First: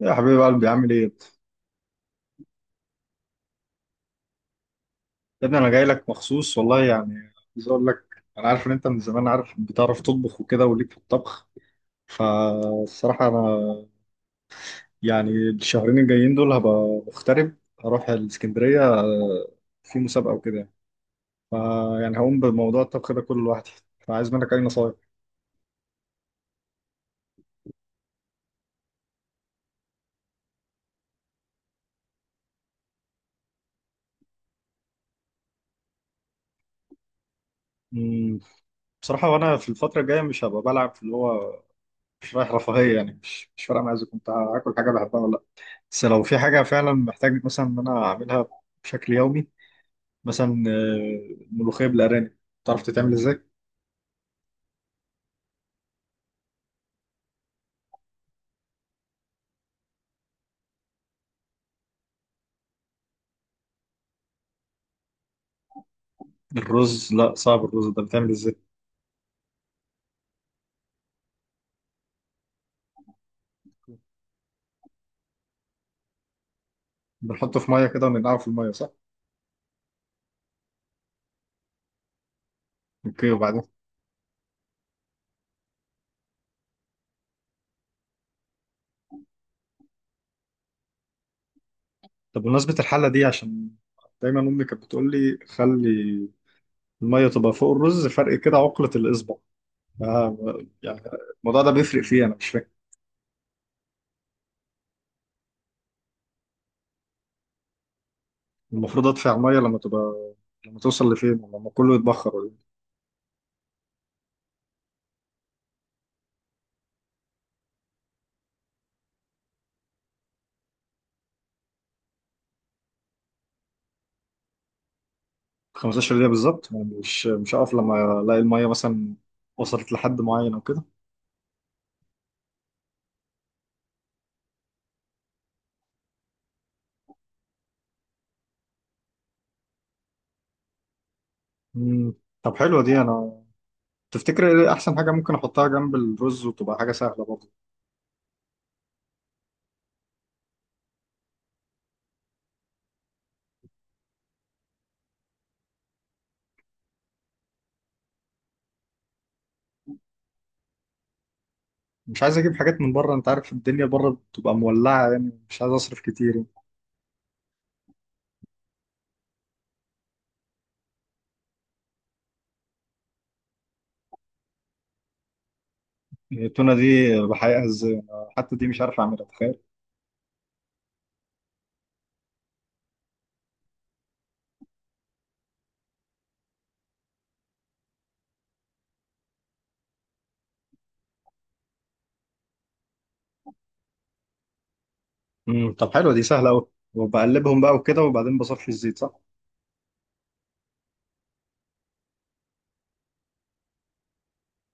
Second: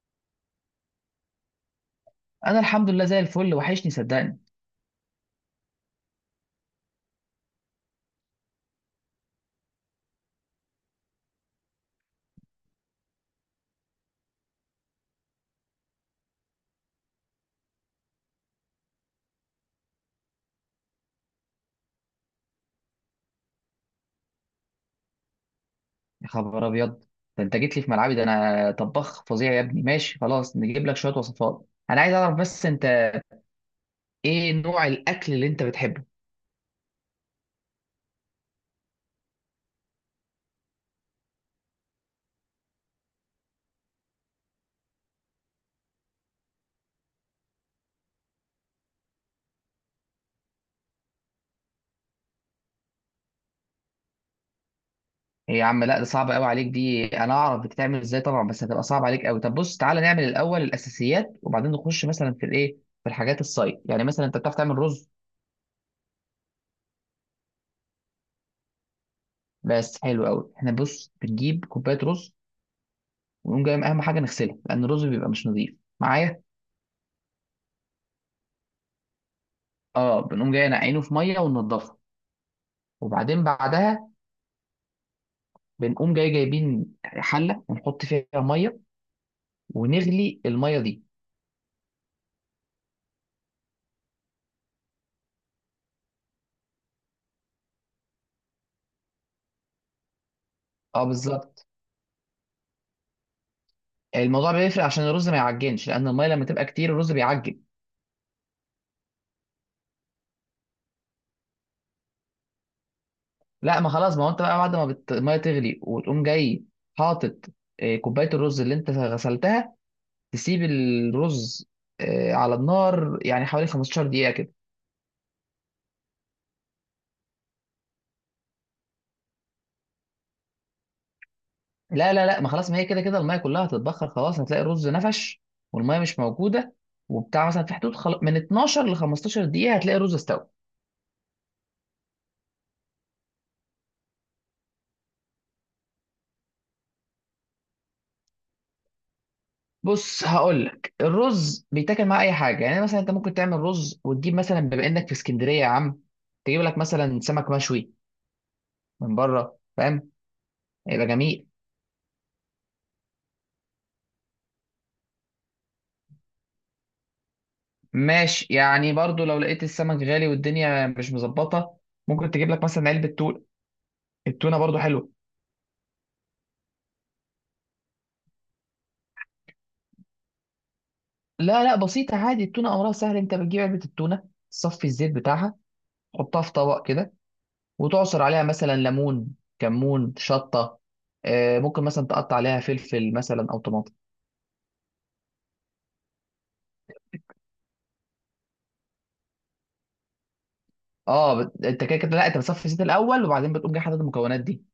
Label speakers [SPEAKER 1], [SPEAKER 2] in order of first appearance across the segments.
[SPEAKER 1] يا حبيب قلبي، عامل ايه؟
[SPEAKER 2] انا الحمد لله زي الفل، وحشني صدقني.
[SPEAKER 1] يا ابني، انا جاي لك مخصوص والله. يعني عايز اقول لك، انا عارف ان انت من زمان عارف، بتعرف تطبخ وكده وليك في الطبخ. فالصراحة انا يعني الشهرين الجايين دول هبقى مغترب. هروح الاسكندرية في مسابقة وكده يعني. فيعني هقوم بموضوع الطبخ ده كله لوحدي، فعايز منك اي نصايح.
[SPEAKER 2] يا خبر ابيض، ده انت جيت لي في ملعبي، ده انا طباخ فظيع يا ابني. ماشي خلاص، نجيب لك شويه وصفات. انا عايز اعرف بس انت ايه نوع الاكل اللي انت بتحبه؟
[SPEAKER 1] أمم، بصراحة، وانا في الفترة الجاية مش هبقى بلعب في اللي هو مش رايح رفاهية. يعني مش فارقة معايا اذا كنت هاكل حاجة بحبها ولا لا. بس لو في حاجة فعلا محتاج مثلا ان انا اعملها بشكل يومي، مثلا ملوخية بالأرانب، تعرف تتعمل ازاي؟
[SPEAKER 2] إيه يا عم، لا ده صعب قوي عليك دي. انا اعرف بتتعمل ازاي طبعا، بس هتبقى صعب عليك قوي. طب بص، تعالى نعمل الاول الاساسيات، وبعدين نخش مثلا في الايه، في الحاجات الصايد. يعني مثلا انت بتعرف تعمل رز؟
[SPEAKER 1] الرز، لا، صعب. الرز ده بتعمل ازاي؟
[SPEAKER 2] بس حلو قوي. احنا بص، بنجيب كوبايه رز، ونقوم جاي اهم حاجه نغسلها، لان الرز بيبقى مش نظيف معايا.
[SPEAKER 1] بنحطه في مية كده وننقعه في المية، صح؟
[SPEAKER 2] اه، بنقوم جاي نعينه في ميه وننضفه،
[SPEAKER 1] اوكي،
[SPEAKER 2] وبعدين
[SPEAKER 1] وبعدين؟
[SPEAKER 2] بعدها بنقوم جاي جايبين حله ونحط فيها ميه، ونغلي الميه دي.
[SPEAKER 1] طب بمناسبة الحلة دي، عشان دايما أمي كانت بتقول لي خلي المية تبقى فوق الرز فرق كده عقلة الإصبع. آه يعني
[SPEAKER 2] اه
[SPEAKER 1] الموضوع
[SPEAKER 2] بالظبط،
[SPEAKER 1] ده بيفرق فيه، أنا مش فاهم.
[SPEAKER 2] الموضوع بيفرق عشان الرز ما يعجنش، لان الميه لما تبقى كتير الرز بيعجن.
[SPEAKER 1] المفروض أدفع مية لما تبقى، لما توصل لفين؟ لما كله يتبخر ولا إيه؟
[SPEAKER 2] لا، ما خلاص، ما هو انت بقى بعد ما الميه تغلي، وتقوم جاي حاطط كوبايه الرز اللي انت غسلتها، تسيب الرز على النار يعني حوالي 15 دقيقه كده.
[SPEAKER 1] 15 دقيقة بالظبط؟ يعني مش هقف لما ألاقي المية مثلا وصلت لحد معين أو كده؟
[SPEAKER 2] لا لا لا، ما خلاص، ما هي كده كده الميه كلها هتتبخر خلاص، هتلاقي الرز نفش والميه مش موجوده. وبتاع مثلا في حدود من 12 ل 15 دقيقه هتلاقي الرز استوى.
[SPEAKER 1] مم. طب حلوة دي. أنا تفتكر ايه احسن حاجه ممكن احطها جنب الرز وتبقى حاجه سهله برضه؟
[SPEAKER 2] بص، هقول لك الرز بيتاكل مع اي حاجه، يعني مثلا انت ممكن تعمل رز وتجيب مثلا، بما انك في اسكندريه يا عم، تجيب لك مثلا سمك مشوي من بره، فاهم؟ هيبقى جميل.
[SPEAKER 1] مش عايز اجيب حاجات من بره، انت عارف الدنيا بره بتبقى مولعه، يعني مش عايز اصرف كتير.
[SPEAKER 2] ماشي، يعني برضو لو لقيت السمك غالي والدنيا مش مظبطه، ممكن تجيب لك مثلا علبه تونه، التونه برضو حلوه.
[SPEAKER 1] يعني التونه دي بحقيقه ازاي؟ أنا حتى دي مش عارف اعملها، تخيل.
[SPEAKER 2] لا لا، بسيطه عادي، التونه امرها سهل. انت بتجيب علبه التونه، تصفي الزيت بتاعها، تحطها في طبق كده، وتعصر عليها مثلا ليمون، كمون، شطه، ممكن مثلا تقطع عليها فلفل مثلا او طماطم.
[SPEAKER 1] طب حلوه دي، سهله قوي. وبقلبهم بقى وكده وبعدين بصفي الزيت، صح؟
[SPEAKER 2] اه انت كده كده، لا، انت بتصفي الزيت الاول، وبعدين بتقوم جاي حاطط المكونات دي.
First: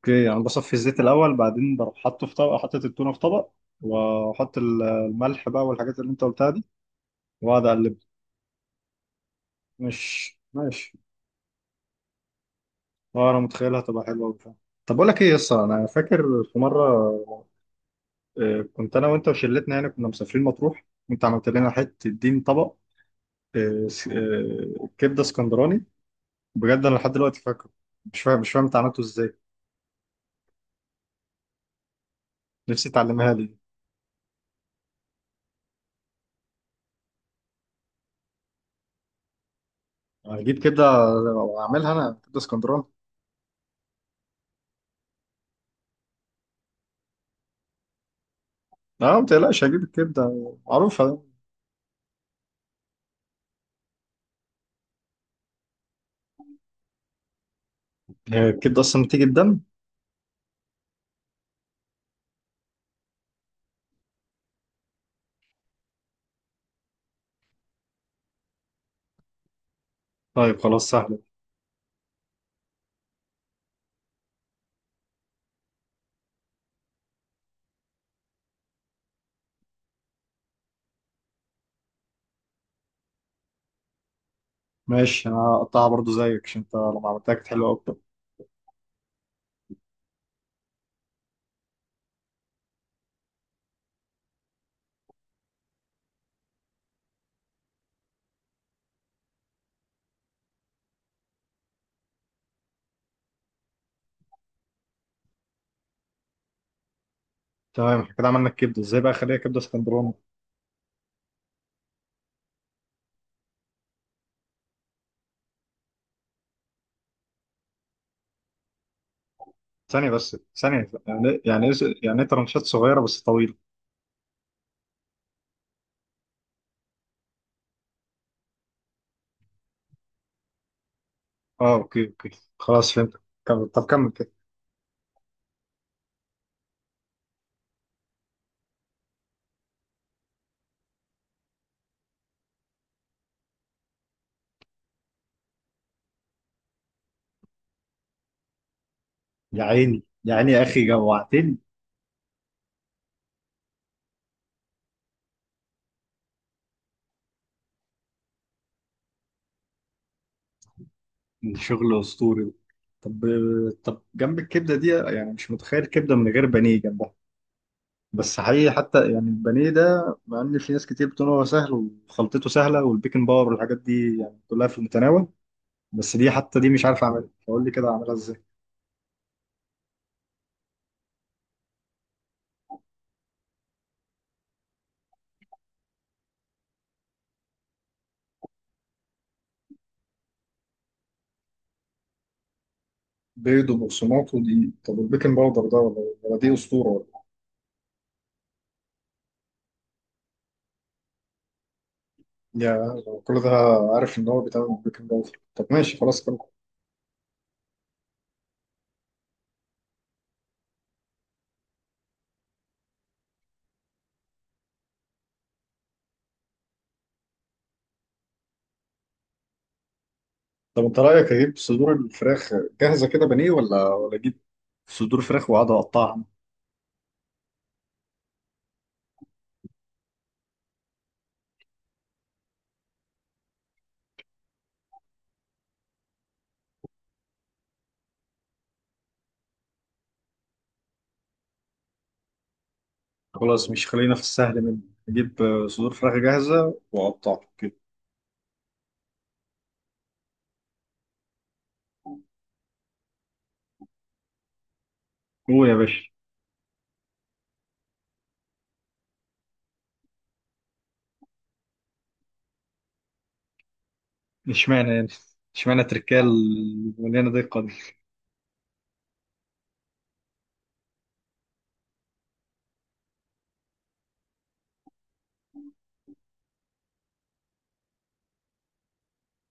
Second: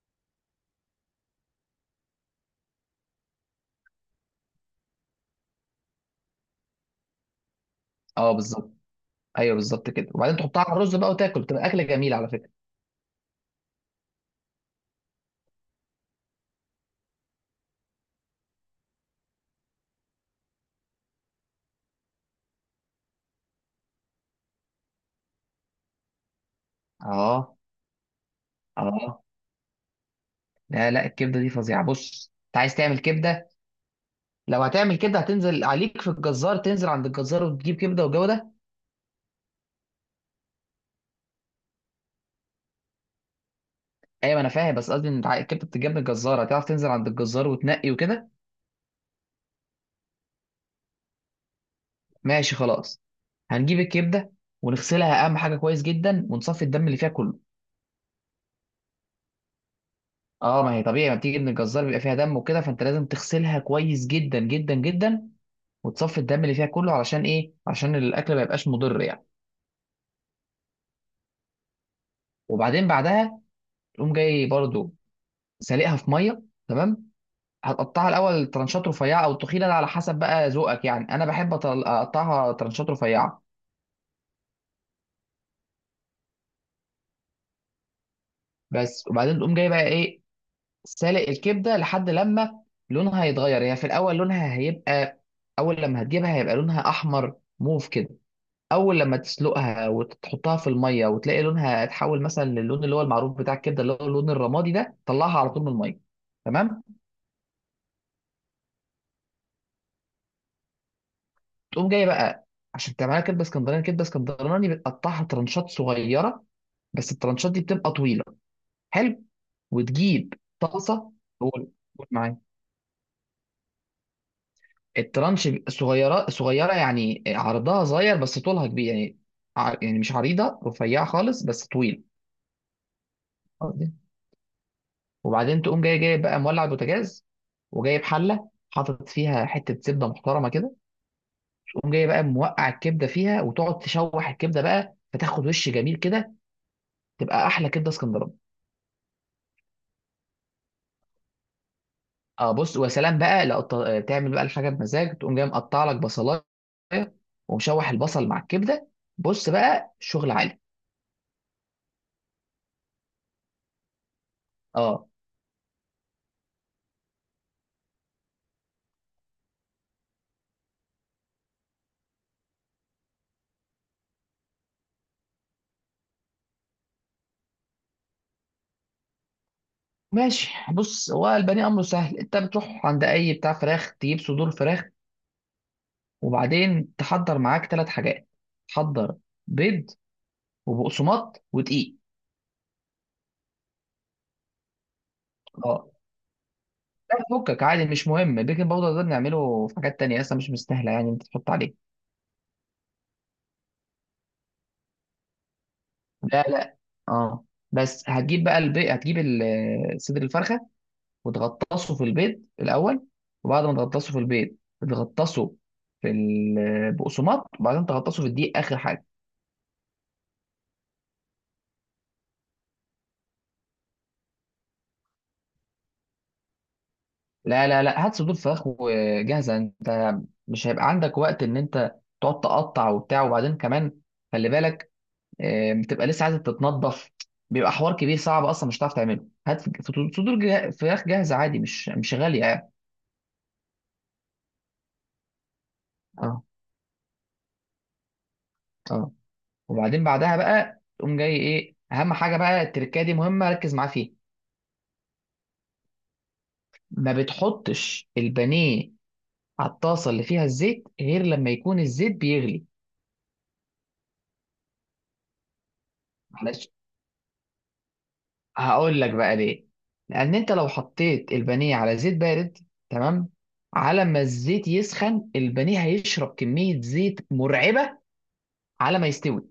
[SPEAKER 1] اوكي، يعني بصفي الزيت الاول بعدين بروح حاطه في طبق، حاطط التونه في طبق واحط الملح بقى والحاجات اللي انت قلتها دي، واقعد اقلب.
[SPEAKER 2] اه بالظبط، ايوه بالظبط كده، وبعدين
[SPEAKER 1] مش
[SPEAKER 2] تحطها على
[SPEAKER 1] ماشي.
[SPEAKER 2] الرز بقى وتاكل، بتبقى اكله جميله على فكره.
[SPEAKER 1] اه، انا متخيلها تبقى حلوه وبتاع. طب بقول لك ايه يا اسطى، انا فاكر في مره كنت انا وانت وشلتنا، يعني كنا مسافرين مطروح، وانت عملت لنا حته دين طبق كبده اسكندراني. بجد انا لحد دلوقتي
[SPEAKER 2] اه.
[SPEAKER 1] فاكره. مش فاهم انت عملته
[SPEAKER 2] اه.
[SPEAKER 1] ازاي.
[SPEAKER 2] لا لا، الكبده دي فظيعه. بص، انت عايز
[SPEAKER 1] نفسي
[SPEAKER 2] تعمل
[SPEAKER 1] تعلمها
[SPEAKER 2] كبده؟
[SPEAKER 1] لي.
[SPEAKER 2] لو هتعمل كبده، هتنزل عليك في الجزار، تنزل عند الجزار وتجيب كبده والجو ده.
[SPEAKER 1] هجيب كبده واعملها انا كبده اسكندراني.
[SPEAKER 2] ايوه، ما انا فاهم، بس قصدي ان الكبده بتتجاب من الجزار، هتعرف تنزل عند الجزار وتنقي وكده.
[SPEAKER 1] لا، ما تقلقش، هجيب الكبده معروفه.
[SPEAKER 2] ماشي خلاص، هنجيب الكبده ونغسلها، اهم حاجه كويس جدا، ونصفي الدم اللي فيها كله.
[SPEAKER 1] هي الكبده اصلا بتيجي الدم؟
[SPEAKER 2] اه، ما هي طبيعي، ما بتيجي من الجزار بيبقى فيها دم وكده، فانت لازم تغسلها كويس جدا جدا جدا، وتصفي الدم اللي فيها كله، علشان ايه؟ علشان الاكل ما يبقاش مضر يعني.
[SPEAKER 1] طيب خلاص، سهله.
[SPEAKER 2] وبعدين بعدها تقوم جاي برضو سالقها في ميه، تمام. هتقطعها الاول ترانشات رفيعه او تخينه، ده على حسب بقى ذوقك يعني. انا بحب اقطعها ترانشات رفيعه
[SPEAKER 1] ماشي، انا هقطعها برضو زيك عشان انت لما عملتها كانت حلوه اكتر.
[SPEAKER 2] بس. وبعدين تقوم جاي بقى ايه، سالق الكبده لحد لما لونها يتغير. هي في الاول لونها هيبقى، اول لما هتجيبها هيبقى لونها احمر موف كده. اول لما تسلقها وتحطها في الميه وتلاقي لونها اتحول مثلا للون اللي هو المعروف بتاع الكبده، اللي هو اللون الرمادي ده، طلعها على طول من الميه، تمام.
[SPEAKER 1] تمام، احنا كده عملنا الكبده، ازاي بقى اخليها كبده اسكندراني؟
[SPEAKER 2] تقوم جاي بقى، عشان تعملها كبده اسكندراني. كبده اسكندراني بتقطعها ترنشات صغيره، بس الترنشات دي بتبقى طويله. حلو،
[SPEAKER 1] ثانيه
[SPEAKER 2] وتجيب
[SPEAKER 1] بس، ثانيه.
[SPEAKER 2] طاسه.
[SPEAKER 1] يعني
[SPEAKER 2] قول
[SPEAKER 1] ايه؟
[SPEAKER 2] قول
[SPEAKER 1] يعني ايه
[SPEAKER 2] معايا.
[SPEAKER 1] ترنشات صغيره بس طويله؟
[SPEAKER 2] الترنش بيبقى صغيره صغيره، يعني عرضها صغير بس طولها كبير يعني، يعني مش عريضه، رفيعه خالص بس
[SPEAKER 1] اه،
[SPEAKER 2] طويل.
[SPEAKER 1] اوكي، اوكي. خلاص فهمت. كمل، طب كمل كده.
[SPEAKER 2] وبعدين تقوم جاي بقى مولع البوتاجاز، وجايب حله حاطط فيها حته زبده محترمه كده. تقوم جاي بقى موقع الكبده فيها، وتقعد تشوح الكبده بقى، فتاخد وش جميل كده، تبقى احلى كبده اسكندراني.
[SPEAKER 1] يا عيني يا عيني، يا اخي جوعتني.
[SPEAKER 2] اه، بص، وسلام بقى، لو تعمل بقى الحاجه بمزاج، تقوم جاي مقطع لك بصلايه ومشوح البصل مع الكبده، بص بقى شغل عالي.
[SPEAKER 1] من شغل اسطوري. طب طب جنب الكبده دي،
[SPEAKER 2] اه
[SPEAKER 1] يعني مش متخيل كبده من غير بانيه جنبها. بس حقيقي حتى يعني البانيه ده، مع ان في ناس كتير بتقول هو سهل وخلطته سهله والبيكنج باور والحاجات دي يعني كلها في المتناول، بس دي حتى دي مش عارف اعملها، فقول لي كده اعملها ازاي.
[SPEAKER 2] ماشي. بص، هو البني امره سهل، انت بتروح عند اي بتاع فراخ، تجيب صدور فراخ. وبعدين تحضر معاك ثلاث حاجات، تحضر بيض وبقسماط ودقيق.
[SPEAKER 1] بيض وبقسماط ودي؟ طب البيكنج باودر ده
[SPEAKER 2] اه،
[SPEAKER 1] ولا دي اسطوره ولا؟
[SPEAKER 2] لا فكك عادي، مش مهم. البيكنج باودر ده بنعمله في حاجات تانية، اصلا مش مستاهله يعني انت تحط عليه.
[SPEAKER 1] يا، كل ده؟ عارف ان هو بيتعمل بالبيكنج باودر. طب ماشي خلاص، كمل.
[SPEAKER 2] لا لا. اه، بس هتجيب بقى البيض، هتجيب صدر الفرخه وتغطسه في البيض الاول، وبعد ما تغطسه في البيض تغطسه في البقسماط، وبعدين تغطسه في الدقيق اخر حاجه.
[SPEAKER 1] طب انت رايك اجيب صدور الفراخ جاهزه كده بانيه ولا اجيب صدور فراخ واقعد اقطعها؟
[SPEAKER 2] لا لا لا، هات صدور فراخ وجاهزه انت، مش هيبقى عندك وقت ان انت تقعد تقطع وبتاع، وبعدين كمان خلي بالك بتبقى لسه عايزه تتنضف، بيبقى حوار كبير صعب، اصلا مش هتعرف تعمله. هات صدور فراخ جاهزه عادي، مش غاليه يعني.
[SPEAKER 1] خلاص، مش خلينا في السهل منه. اجيب صدور فراخ
[SPEAKER 2] اه.
[SPEAKER 1] جاهزه واقطعها كده.
[SPEAKER 2] اه. وبعدين بعدها بقى تقوم جاي ايه اهم حاجه بقى، التركايه دي مهمه، ركز معاها فيها.
[SPEAKER 1] هو يا باشا.
[SPEAKER 2] ما بتحطش البانيه على الطاسه اللي فيها الزيت غير لما يكون الزيت بيغلي.
[SPEAKER 1] اشمعنى يعني؟ اشمعنى تركال
[SPEAKER 2] معلش،
[SPEAKER 1] مليانه دقه دي؟
[SPEAKER 2] هقول لك بقى ليه. لان انت لو حطيت البانيه على زيت بارد، تمام، على ما الزيت يسخن البانيه هيشرب كميه زيت مرعبه على ما يستوي.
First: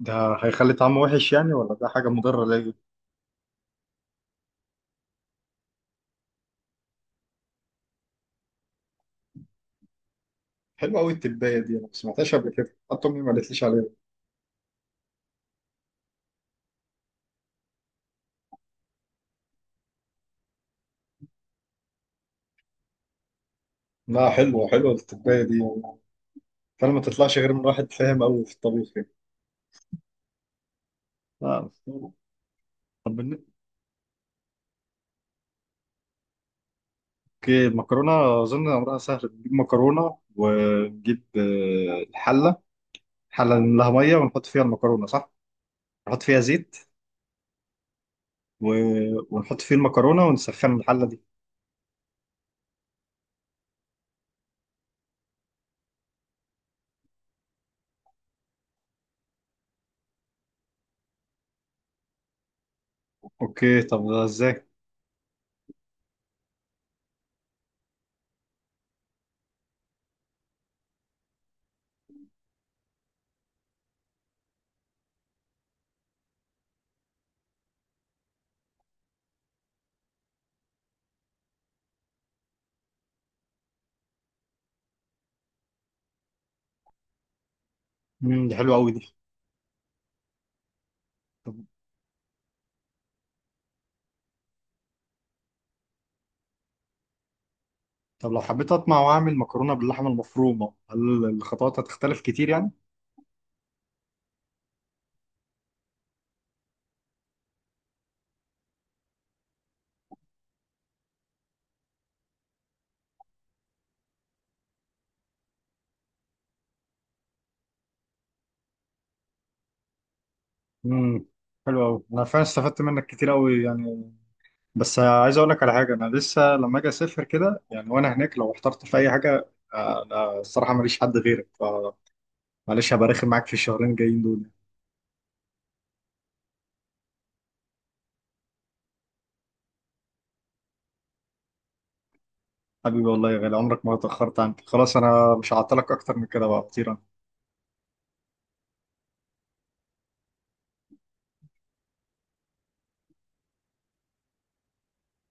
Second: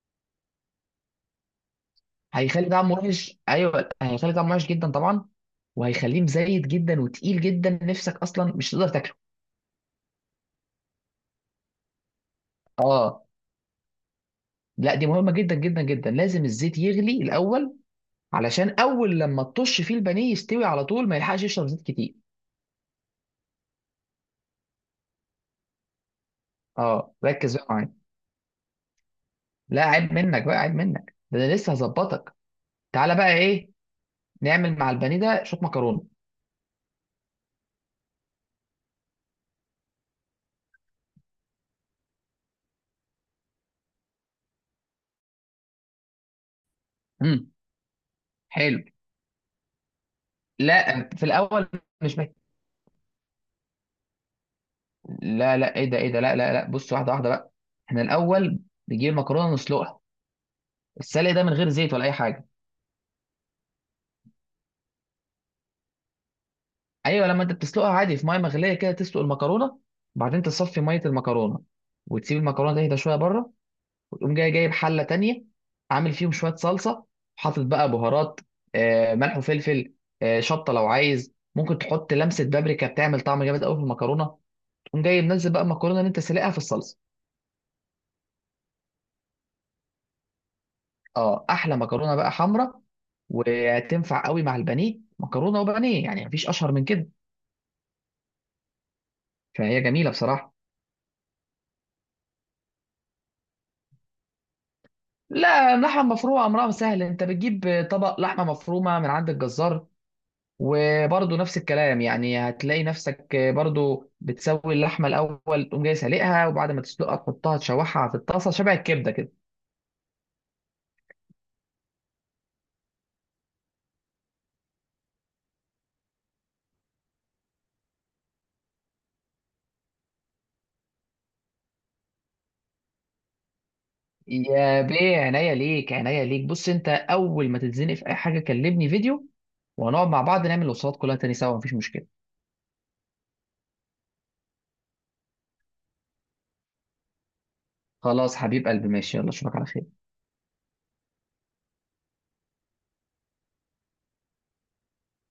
[SPEAKER 1] ده هيخلي طعمه وحش يعني ولا ده حاجه مضره
[SPEAKER 2] هيخلي
[SPEAKER 1] ليا؟
[SPEAKER 2] طعمه وحش، ايوه هيخلي طعمه وحش جدا طبعا، وهيخليه مزيت جدا وتقيل جدا، نفسك اصلا مش تقدر تاكله.
[SPEAKER 1] حلوه قوي التبايه دي، انا ما سمعتهاش قبل كده، حتى امي
[SPEAKER 2] اه،
[SPEAKER 1] ما قالتليش عليها.
[SPEAKER 2] لا دي مهمه جدا جدا جدا، لازم الزيت يغلي الاول، علشان اول لما تطش فيه البانيه يستوي على طول، ما يلحقش يشرب زيت كتير.
[SPEAKER 1] لا، حلوه حلوه التبايه دي. فعلا ما
[SPEAKER 2] اه،
[SPEAKER 1] تطلعش غير
[SPEAKER 2] ركز
[SPEAKER 1] من
[SPEAKER 2] بقى
[SPEAKER 1] واحد
[SPEAKER 2] معايا.
[SPEAKER 1] فاهم قوي في الطبيخ، يعني.
[SPEAKER 2] لا عيب منك بقى، عيب منك، ده انا
[SPEAKER 1] لا.
[SPEAKER 2] لسه هظبطك. تعالى
[SPEAKER 1] طب.
[SPEAKER 2] بقى ايه، نعمل مع البانيه ده شويه مكرونه.
[SPEAKER 1] اوكي، المكرونه اظن امرها سهل. بنجيب مكرونه ونجيب الحله، حله نملاها ميه ونحط فيها المكرونه، صح؟ نحط فيها زيت
[SPEAKER 2] امم
[SPEAKER 1] و...
[SPEAKER 2] حلو.
[SPEAKER 1] ونحط فيه المكرونه ونسخن الحله
[SPEAKER 2] لا
[SPEAKER 1] دي.
[SPEAKER 2] في الاول مش محتاج، لا لا ايه ده ايه ده لا لا لا، بص واحده واحده بقى. احنا الاول بنجيب المكرونه نسلقها، السلق ده من غير زيت ولا اي حاجه.
[SPEAKER 1] اوكي، طب ده ازاي؟
[SPEAKER 2] ايوه، لما انت بتسلقها عادي في ميه مغليه كده، تسلق المكرونه، بعدين تصفي ميه المكرونه، وتسيب المكرونه تهدى شويه بره. وتقوم جاي جايب حله تانية، عامل فيهم شويه صلصه، حاطط بقى بهارات، ملح وفلفل، شطه لو عايز، ممكن تحط لمسه بابريكا بتعمل طعم جامد قوي في المكرونه. تقوم جاي منزل بقى المكرونه اللي انت سلقها في الصلصه.
[SPEAKER 1] دي حلوه قوي دي.
[SPEAKER 2] اه،
[SPEAKER 1] طب...
[SPEAKER 2] احلى مكرونه بقى حمراء، وتنفع قوي مع البانيه، مكرونه وبانيه يعني مفيش اشهر من كده،
[SPEAKER 1] طب لو حبيت اطمع واعمل مكرونه
[SPEAKER 2] فهي
[SPEAKER 1] باللحمه
[SPEAKER 2] جميله بصراحه.
[SPEAKER 1] المفرومه، هل الخطوات هتختلف كتير يعني؟
[SPEAKER 2] لا، اللحمه المفرومه امرها سهل، انت بتجيب طبق لحمه مفرومه من عند الجزار، وبرضه نفس الكلام يعني، هتلاقي نفسك برضه بتسوي اللحمه الاول، تقوم جاي سالقها، وبعد ما تسلقها تحطها تشوحها في الطاسه شبه الكبده كده.
[SPEAKER 1] امم حلو قوي. انا فعلا استفدت منك كتير قوي يعني. بس عايز اقول لك على حاجه، انا لسه لما اجي اسافر كده يعني وانا هناك لو احترت في اي حاجه انا الصراحه ماليش حد غيرك. معلش هبقى رخم معاك في الشهرين الجايين دول.
[SPEAKER 2] يا بيه، عينيا ليك عينيا ليك. بص، انت اول ما تتزنق في اي حاجه كلمني فيديو، وهنقعد مع بعض نعمل الوصفات كلها تاني سوا، مفيش مشكله.
[SPEAKER 1] حبيبي، والله يا غالي، عمرك ما اتأخرت عنك. خلاص انا مش هعطلك اكتر من كده، بقى طير.
[SPEAKER 2] خلاص حبيب قلبي، ماشي، يلا اشوفك على خير.